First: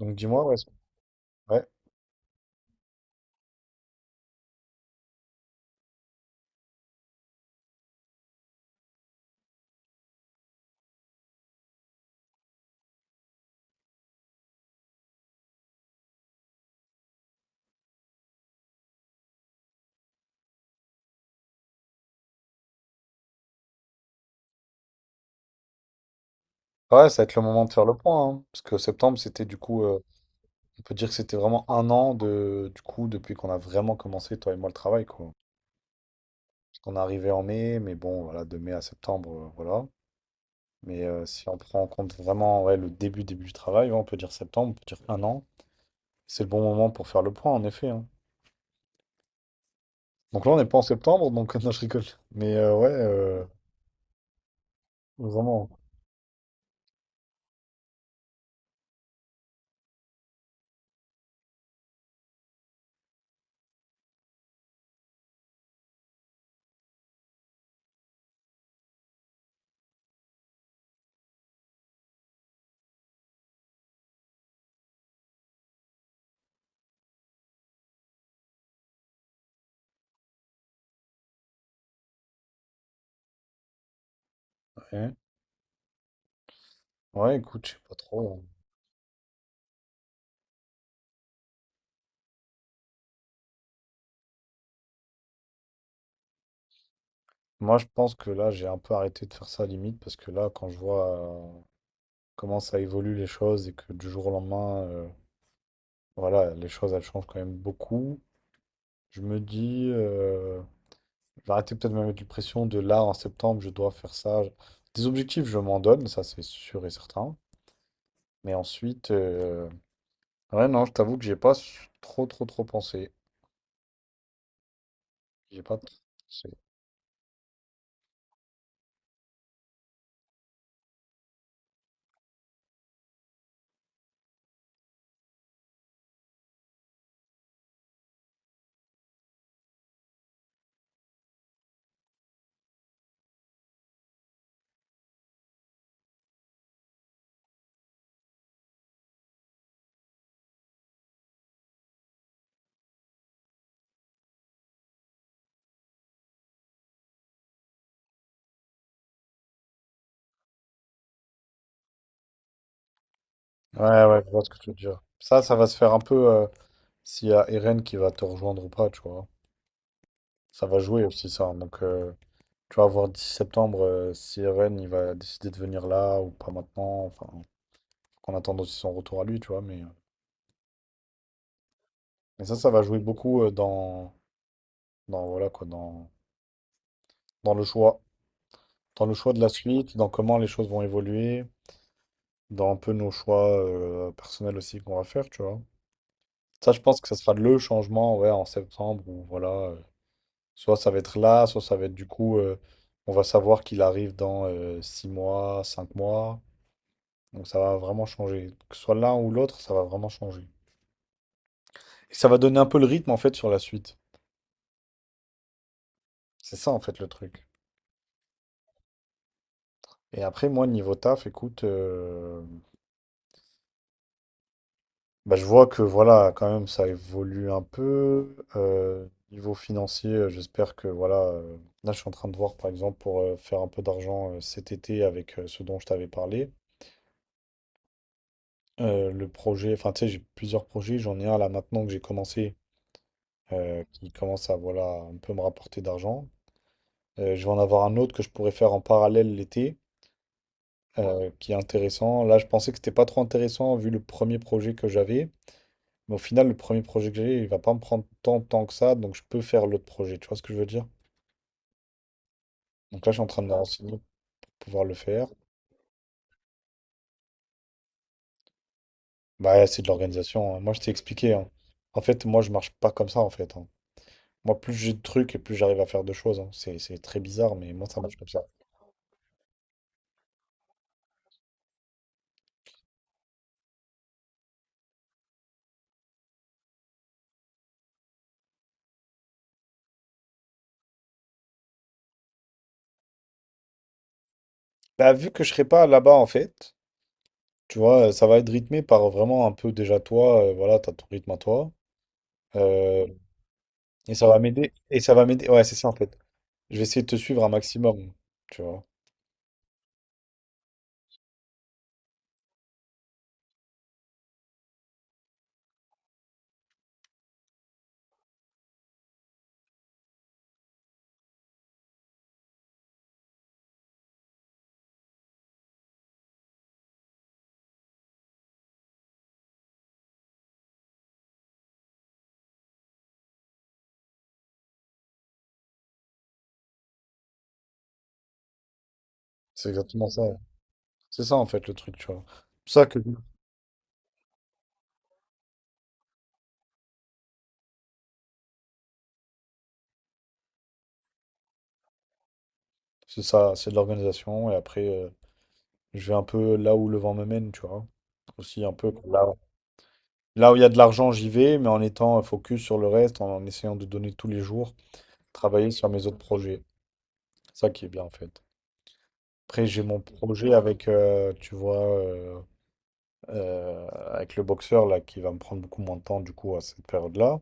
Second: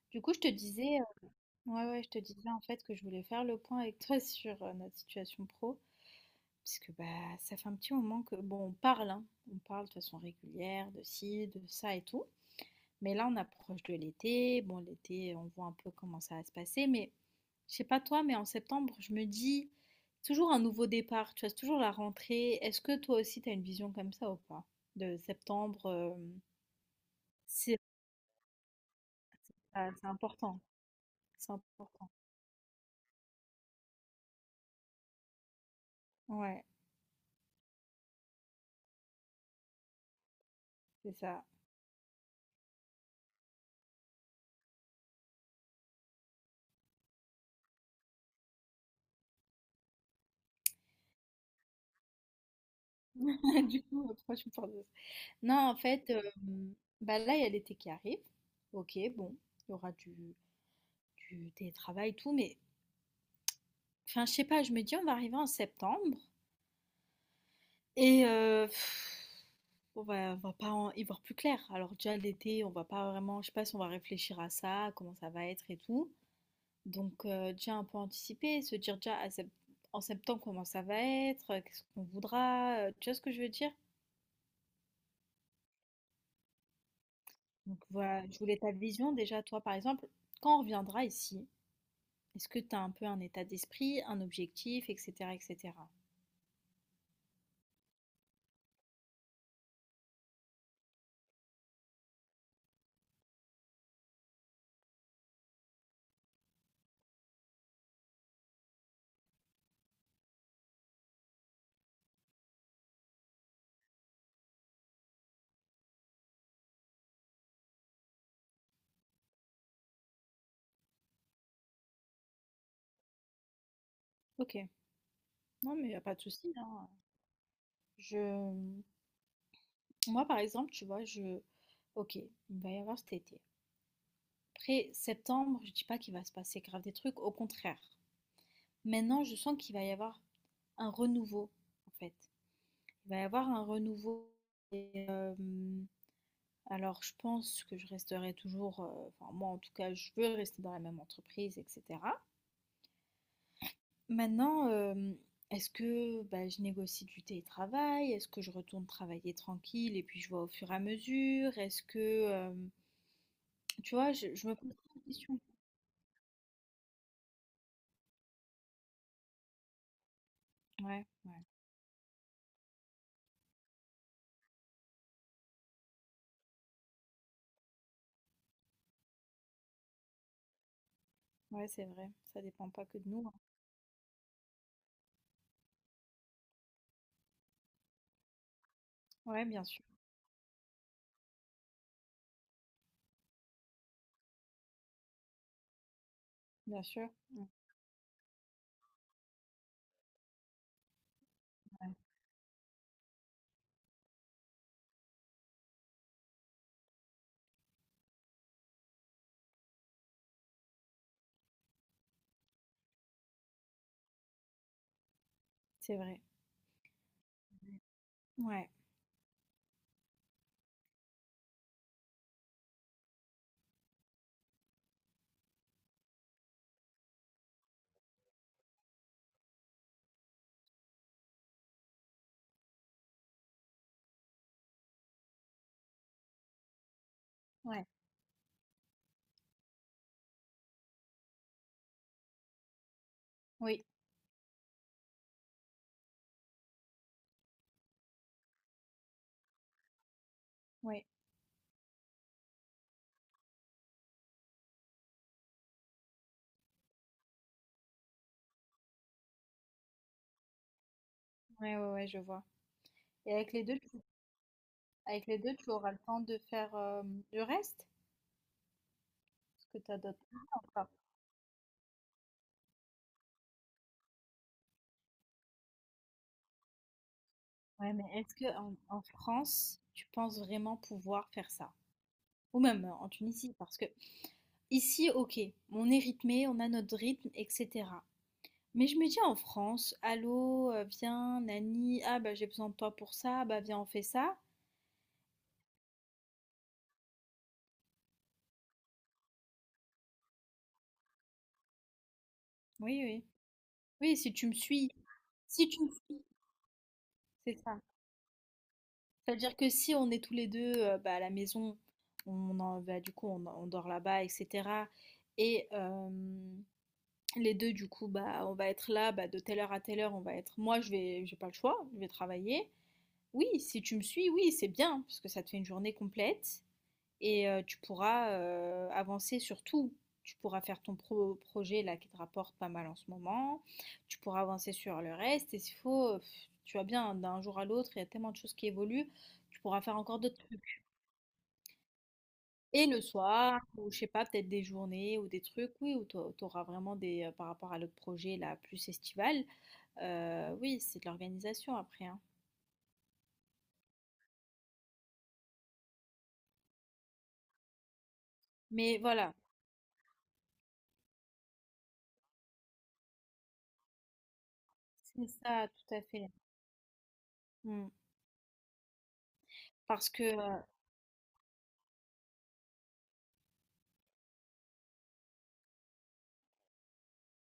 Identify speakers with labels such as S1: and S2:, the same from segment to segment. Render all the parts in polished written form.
S1: Donc
S2: Du coup, je
S1: dis-moi,
S2: te
S1: ouais,
S2: disais,
S1: ouais.
S2: ouais, ouais, je te disais en fait que je voulais faire le point avec toi sur notre situation pro, puisque bah ça fait un petit moment que bon, on parle, hein, on parle de façon régulière de ci, de ça et tout, mais là on approche de l'été. Bon, l'été on voit un peu comment ça va se passer, mais je sais pas toi, mais en septembre je me dis toujours un nouveau départ, tu vois, c'est toujours la rentrée. Est-ce que toi aussi t'as une vision comme ça ou pas? De septembre,
S1: Ouais, ça va être le moment de
S2: c'est
S1: faire le point, hein, parce que septembre, c'était du coup,
S2: ah, c'est important,
S1: on peut dire que c'était
S2: c'est
S1: vraiment un
S2: important.
S1: an du coup, depuis qu'on a vraiment commencé, toi et moi, le travail, quoi.
S2: Ouais,
S1: Parce qu'on est arrivé en mai, mais bon, voilà, de mai à septembre, voilà. Mais
S2: c'est ça.
S1: si on prend en compte vraiment ouais, le début, début du travail, ouais, on peut dire septembre, on peut dire un an. C'est le bon moment pour faire le point, en effet, hein. Donc là, on n'est pas en septembre, donc non, je rigole. Mais ouais,
S2: Du coup, pourquoi tu me parles de ça? Non, en
S1: vraiment.
S2: fait, bah là, il y a l'été qui arrive. Ok, bon, il y aura du télétravail, tout, mais enfin, je sais pas, je me dis, on va arriver en septembre et on va pas y voir plus clair. Alors, déjà, l'été, on va pas vraiment, je sais pas si on va réfléchir à ça, comment ça va être et tout. Donc, déjà un peu anticiper, se dire déjà en septembre comment ça va être, qu'est-ce qu'on voudra, tu vois ce que je veux dire?
S1: Ouais, ouais, écoute, je sais
S2: Donc
S1: pas
S2: voilà, je
S1: trop, hein.
S2: voulais ta vision déjà, toi par exemple, quand on reviendra ici, est-ce que tu as un peu un état d'esprit, un objectif, etc., etc.
S1: Moi, je pense que là, j'ai un peu arrêté de faire ça limite parce que là, quand je vois comment ça évolue les choses et que du jour au lendemain, voilà, les choses, elles changent quand même beaucoup, je me dis, je vais arrêter peut-être de me mettre une pression de là, en septembre, je dois faire ça. Des objectifs, je m'en donne, ça c'est sûr et certain. Mais ensuite, ouais, non, je t'avoue que j'ai pas trop, trop, trop pensé.
S2: Ok,
S1: J'ai pas
S2: non
S1: trop
S2: mais y a pas de
S1: pensé.
S2: souci, hein. Je, moi par exemple, tu vois, ok, il va y avoir cet été. Après septembre, je dis pas qu'il va se passer grave des trucs, au contraire. Maintenant, je sens qu'il va y avoir un renouveau, en fait. Il va y avoir un renouveau. euh, Alors, je pense que je resterai toujours, enfin moi en tout cas, je veux rester dans la même entreprise et cetera. Maintenant, est-ce que, bah, je négocie du télétravail? Est-ce que je retourne travailler tranquille et puis je vois au fur et à mesure? Est-ce que, hem, tu
S1: Ouais,
S2: vois,
S1: ouais, je
S2: je
S1: vois
S2: je
S1: ce
S2: me
S1: que tu
S2: pose
S1: veux
S2: plein
S1: dire.
S2: de
S1: Ça,
S2: questions.
S1: ça va se faire un peu s'il y a Eren qui va te rejoindre ou pas, tu vois. Ça va jouer
S2: Ouais,
S1: aussi
S2: ouais,
S1: ça. Donc, tu vas voir 10 septembre si Eren il va décider de venir là ou pas maintenant. Enfin, faut qu'on attende aussi son retour à lui, tu vois. Mais, euh,
S2: ouais, c'est vrai, ça
S1: mais ça, ça
S2: dépend
S1: va
S2: pas que
S1: jouer
S2: de nous, hein.
S1: beaucoup dans, voilà, quoi, dans le choix. Dans le choix de
S2: Ouais,
S1: la
S2: bien sûr,
S1: suite, dans comment les choses vont évoluer, dans un peu nos choix personnels aussi qu'on va faire, tu vois. Ça, je
S2: bien
S1: pense que
S2: sûr.
S1: ça sera
S2: Mmh,
S1: le changement, ouais, en septembre, où voilà, soit ça va être là, soit ça va
S2: ouais,
S1: être du coup, on va savoir qu'il arrive dans 6 mois, 5 mois. Donc ça va vraiment changer. Que ce soit l'un ou l'autre, ça va vraiment changer. Et ça va donner un peu le rythme en fait sur la suite.
S2: c'est vrai.
S1: C'est ça en fait le truc.
S2: Ouais,
S1: Et après, moi, niveau taf, écoute, bah, je vois que voilà, quand même, ça évolue un peu. Niveau financier, j'espère que voilà. Là, je suis en train de voir, par exemple, pour faire un peu d'argent cet été avec ce dont je t'avais parlé.
S2: ouais,
S1: Le projet, enfin, tu sais, j'ai plusieurs projets. J'en ai un là maintenant que j'ai commencé,
S2: oui,
S1: qui commence à voilà un peu me rapporter d'argent. Je vais en avoir un autre que je pourrais faire en parallèle l'été,
S2: oui,
S1: qui est intéressant. Là, je pensais que c'était pas trop intéressant vu le premier projet que j'avais. Mais au final, le premier projet que j'ai, il va pas me prendre tant de temps que ça, donc je peux faire l'autre projet. Tu vois ce que je veux dire?
S2: ouais, ouais, ouais, je vois.
S1: Donc là, je suis en
S2: Et
S1: train de
S2: avec
S1: me
S2: les 2, tu
S1: renseigner pour pouvoir le faire.
S2: avec les 2, tu auras le temps de faire, le reste?
S1: Bah,
S2: Est-ce que
S1: c'est de
S2: tu as d'autres trucs
S1: l'organisation, hein. Moi, je t'ai
S2: encore?
S1: expliqué, hein. En fait, moi, je marche pas comme ça, en fait, hein. Moi, plus j'ai de trucs et plus j'arrive à faire de choses, hein. C'est très bizarre, mais moi,
S2: Ouais,
S1: ça
S2: mais
S1: marche comme
S2: est-ce
S1: ça.
S2: que en France, tu penses vraiment pouvoir faire ça? Ou même en Tunisie, parce que ici, ok, on est rythmé, on a notre rythme, etc. Mais je me dis en France, allô, viens, Nani, ah bah j'ai besoin de toi pour ça, bah viens, on fait ça.
S1: Bah, vu que je serai pas là-bas, en fait. Tu vois, ça va être rythmé par vraiment un peu déjà toi, voilà, t'as ton rythme à toi.
S2: Oui,
S1: Euh,
S2: oui.
S1: et
S2: Oui,
S1: ça
S2: si
S1: va
S2: tu me
S1: m'aider.
S2: suis,
S1: Et ça va m'aider. Ouais,
S2: si
S1: c'est
S2: tu
S1: ça
S2: me
S1: en fait.
S2: suis,
S1: Je vais essayer de te suivre un
S2: c'est ça.
S1: maximum, tu vois.
S2: C'est-à-dire que si on est tous les deux bah, à la maison, bah, du coup on dort là-bas, etc. Et les 2, du coup, bah, on va être là, bah, de telle heure à telle heure, on va être. Moi, j'ai pas le choix, je vais travailler. Oui, si tu me suis, oui, c'est bien, parce que ça te fait une journée complète et tu pourras avancer sur tout. Tu pourras faire ton projet là qui te rapporte pas mal en ce moment. Tu pourras avancer sur le reste. Et s'il faut, tu vois bien, d'un jour à l'autre, il y a tellement de choses qui évoluent. Tu
S1: C'est
S2: pourras faire
S1: exactement
S2: encore
S1: ça.
S2: d'autres trucs.
S1: C'est ça en fait le truc, tu vois. C'est ça
S2: Et
S1: que
S2: le soir, ou je sais pas, peut-être des journées ou des trucs, oui, où tu auras vraiment par rapport à l'autre projet là, plus estival. Oui, c'est de l'organisation après, hein.
S1: c'est ça, c'est de l'organisation. Et après, je vais un peu là où le vent me mène, tu vois. Aussi un peu
S2: Mais
S1: là.
S2: voilà,
S1: Là où il y a de l'argent, j'y vais, mais en étant focus sur le reste, en essayant de donner tous les jours,
S2: c'est ça,
S1: travailler sur
S2: tout à
S1: mes autres
S2: fait.
S1: projets. Ça qui
S2: Mmh.
S1: est bien en fait. Après, j'ai mon
S2: Parce que,
S1: projet tu vois, euh, avec le boxeur là, qui va me prendre beaucoup moins de temps du coup à cette période-là. Donc,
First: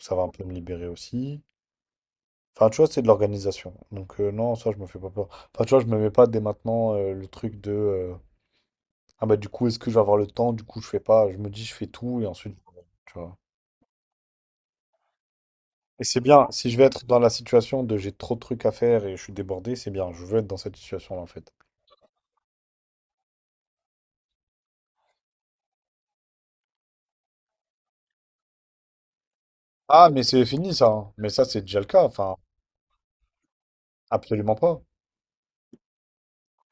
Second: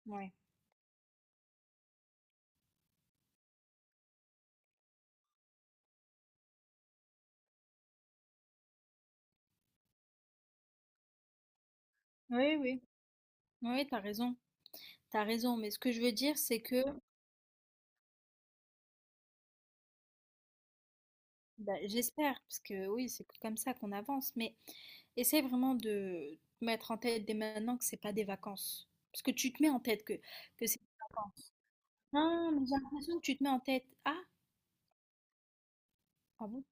S1: ça va un
S2: ouais.
S1: peu me libérer aussi. Enfin, tu vois, c'est de l'organisation. Donc non, ça, je me fais pas peur. Enfin, tu vois, je me mets pas dès maintenant le truc de ah bah du coup, est-ce que je vais avoir le temps? Du coup, je fais pas. Je me dis, je fais tout et
S2: Oui,
S1: ensuite,
S2: oui.
S1: tu vois.
S2: Oui, t'as raison, mais ce que je
S1: Et
S2: veux
S1: c'est
S2: dire,
S1: bien,
S2: c'est
S1: si je
S2: que
S1: vais être dans la situation de j'ai trop de trucs à faire et je suis débordé, c'est bien, je veux être dans cette situation-là en fait.
S2: bah, j'espère, parce que oui, c'est comme ça qu'on avance, mais essaie vraiment de te mettre en tête dès maintenant que c'est pas des vacances. Parce que tu te mets en tête
S1: Ah,
S2: que
S1: mais c'est
S2: que
S1: fini
S2: c'est des
S1: ça, hein. Mais ça
S2: vacances.
S1: c'est déjà le cas, enfin,
S2: Non, mais j'ai l'impression que tu te mets en tête ah!
S1: absolument pas.
S2: Ah bon?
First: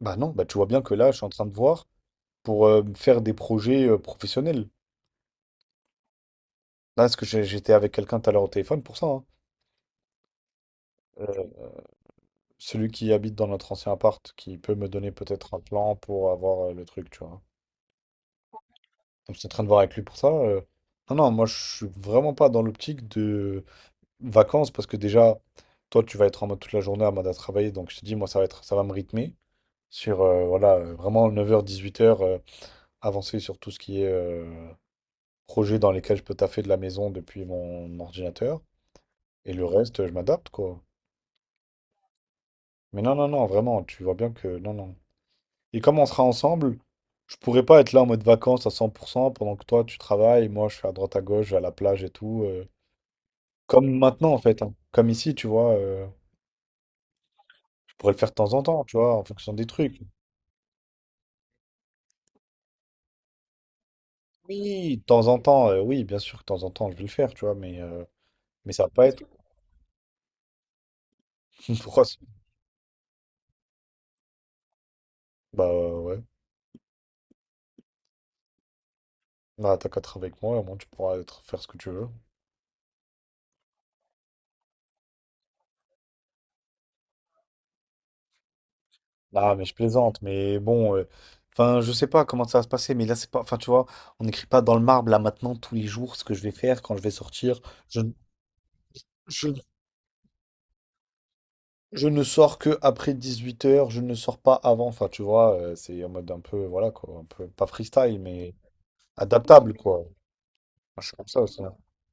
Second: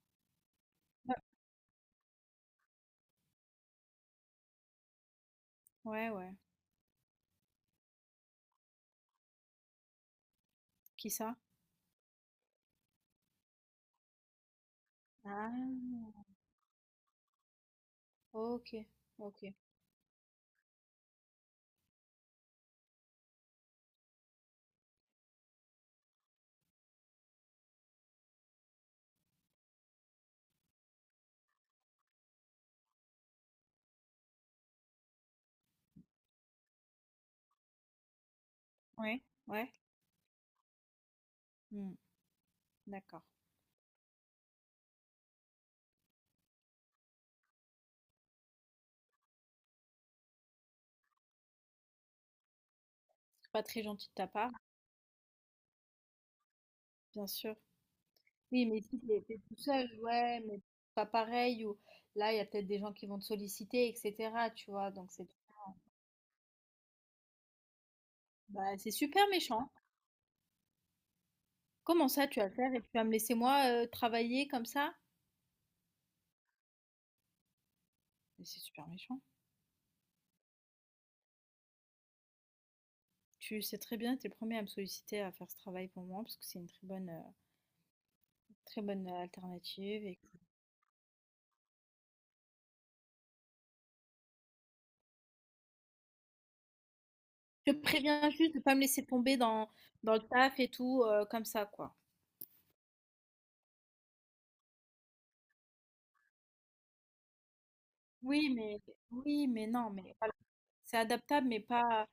S1: Bah non, bah tu vois bien que là,
S2: Ouais.
S1: je suis en train de voir pour faire des projets professionnels.
S2: Ouais, ouais.
S1: Là, parce que j'étais avec quelqu'un tout à l'heure au téléphone pour ça, hein.
S2: Qui ça?
S1: Euh, Celui qui habite dans notre ancien appart, qui peut me donner peut-être un plan
S2: Ah!
S1: pour avoir le truc, tu vois.
S2: OK,
S1: Donc je suis en
S2: OK.
S1: train de voir avec lui pour ça. Non, non, moi je suis vraiment pas dans l'optique de vacances parce que déjà, toi, tu vas être en mode toute la journée en mode à travailler. Donc, je te dis, moi, ça va me rythmer sur voilà, vraiment 9 heures 18 heures avancer sur tout ce qui est projet dans lesquels je peux taffer de la maison depuis mon ordinateur.
S2: Ouais,
S1: Et le
S2: ouais.
S1: reste, je m'adapte, quoi.
S2: Mmh,
S1: Mais non,
S2: d'accord.
S1: non, non, vraiment, tu vois bien que non, non. Et comme on sera ensemble, je pourrais pas être là en mode vacances à 100% pendant que toi, tu travailles, moi, je suis à droite à gauche, je vais à la plage et tout,
S2: Pas très
S1: comme
S2: gentil de ta
S1: maintenant, en
S2: part,
S1: fait, hein. Comme ici, tu vois.
S2: bien sûr.
S1: Je pourrais le faire de temps en
S2: Oui, mais
S1: temps, tu
S2: si tu
S1: vois, en
S2: étais
S1: fonction
S2: tout
S1: des
S2: seul,
S1: trucs.
S2: ouais, mais pas pareil, ou là, il y a peut-être des gens qui vont te solliciter, etc. Tu vois,
S1: Oui, de
S2: donc
S1: temps
S2: c'est
S1: en temps, oui, bien sûr, de temps en temps, je vais le faire, tu vois, mais, mais
S2: bah,
S1: ça va
S2: c'est
S1: pas être.
S2: super méchant.
S1: Pourquoi
S2: Comment ça, tu vas le faire et tu vas me laisser moi travailler comme ça?
S1: Bah ouais.
S2: Mais c'est super méchant.
S1: Bah, t'as qu'à être avec moi, au moins tu pourras faire ce que tu veux.
S2: Tu sais très bien, tu es le premier à me solliciter à faire ce travail pour moi, parce que c'est une très bonne
S1: Ah, mais je
S2: alternative. Et.
S1: plaisante, mais bon, enfin, je sais pas comment ça va se passer, mais là, c'est pas. Enfin, tu vois, on n'écrit pas dans le marbre, là, maintenant, tous les jours, ce que je vais faire quand je vais sortir.
S2: Je te
S1: Je, ne-
S2: préviens juste de pas me laisser tomber
S1: je,
S2: dans le taf et tout, comme ça, quoi.
S1: je ne sors que après 18 heures, je ne sors pas avant. Enfin, tu vois, c'est en mode un peu, voilà, quoi, un peu, pas freestyle,
S2: Oui,
S1: mais
S2: mais oui, mais
S1: adaptable,
S2: non,
S1: quoi. Moi,
S2: mais voilà. C'est
S1: je suis comme ça
S2: adaptable, mais
S1: aussi, hein.
S2: pas.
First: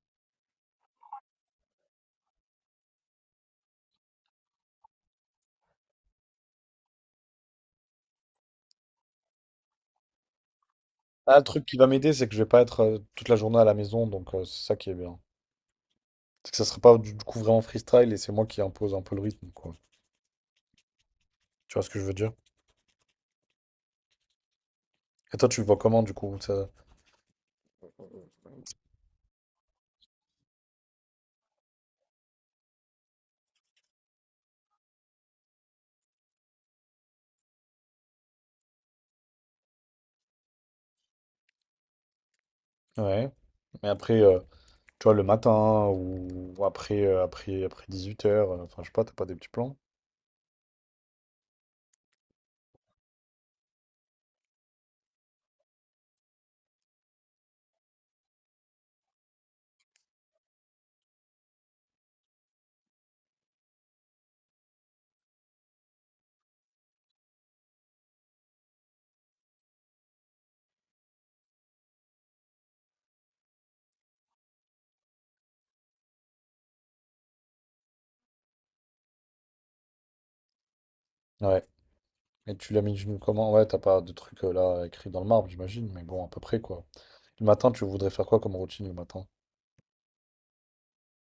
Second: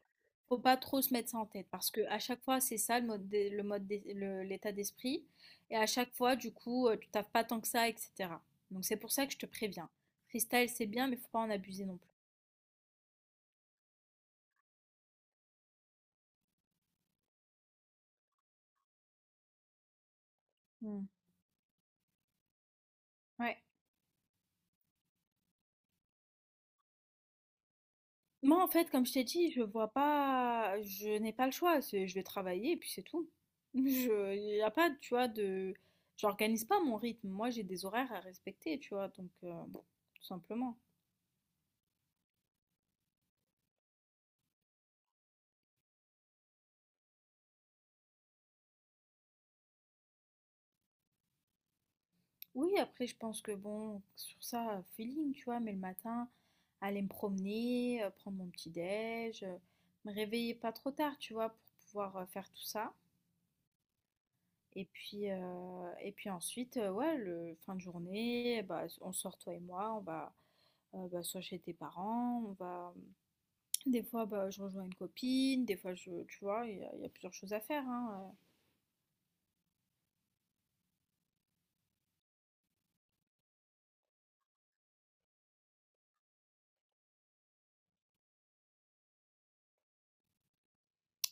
S2: Faut pas trop se mettre ça en tête parce que à chaque fois c'est ça le mode d'e- le mode d'es- le- l'état d'esprit et à chaque fois du coup tu taffes pas tant que ça etc. Donc c'est pour ça que je te préviens. Freestyle c'est bien mais faut
S1: Ah,
S2: pas
S1: le
S2: en
S1: truc qui
S2: abuser
S1: va
S2: non
S1: m'aider,
S2: plus.
S1: c'est que je vais pas être toute la journée à la maison, donc c'est ça qui est bien. C'est que ça sera pas du coup vraiment freestyle et c'est moi qui impose un peu le rythme, quoi.
S2: Hmm.
S1: Tu vois ce que je veux dire?
S2: Ouais.
S1: Et toi, tu le vois comment du coup? Ça
S2: Moi en fait comme je t'ai dit je vois pas je n'ai pas le choix je vais travailler et puis c'est tout. Je y a pas, tu vois, de j'organise pas mon rythme. Moi, j'ai des horaires à respecter, tu vois, donc tout simplement.
S1: Ouais. Mais après, tu vois, le matin ou après, après 18h, enfin, je sais pas, t'as pas des petits plans?
S2: Oui, après, je pense que bon, sur ça, feeling, tu vois, mais le matin, aller me promener, prendre mon petit déj, me réveiller pas trop tard, tu vois, pour pouvoir faire tout ça. Et puis ensuite, ouais, le fin de journée, bah, on sort toi et moi, on va bah, soit chez tes parents, on va. Mmh, Des fois, bah, je rejoins une copine, des fois, tu vois, il y a plusieurs choses à faire, hein,
S1: Ouais. Et tu l'as mis d'une comment? Ouais, t'as pas de truc là écrit dans le marbre, j'imagine, mais bon, à peu près quoi. Le matin, tu voudrais faire quoi comme routine le matin?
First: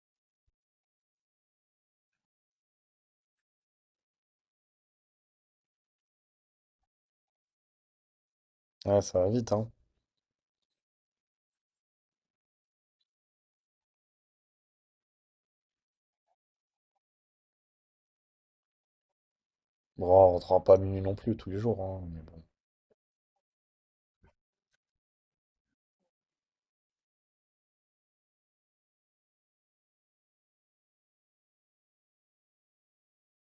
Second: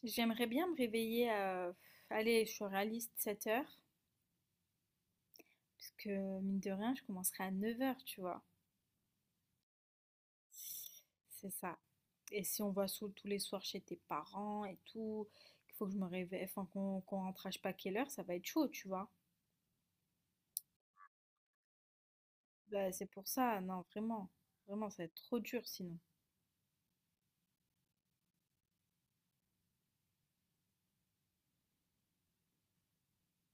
S2: J'aimerais bien me réveiller à. Allez, je suis réaliste, 7 heures. Parce que mine de rien, je commencerai à 9 heures tu vois.
S1: Ouais, ça va vite, hein.
S2: C'est ça. Et si on va tous les soirs chez tes parents et tout, qu'il faut que je me réveille, enfin qu'on rentre à je sais pas quelle heure, ça va être chaud, tu vois.
S1: Bon, on rentrera pas à minuit non plus tous les jours, hein, mais bon.
S2: Bah, c'est pour ça, non, vraiment. Vraiment, ça va être trop dur sinon.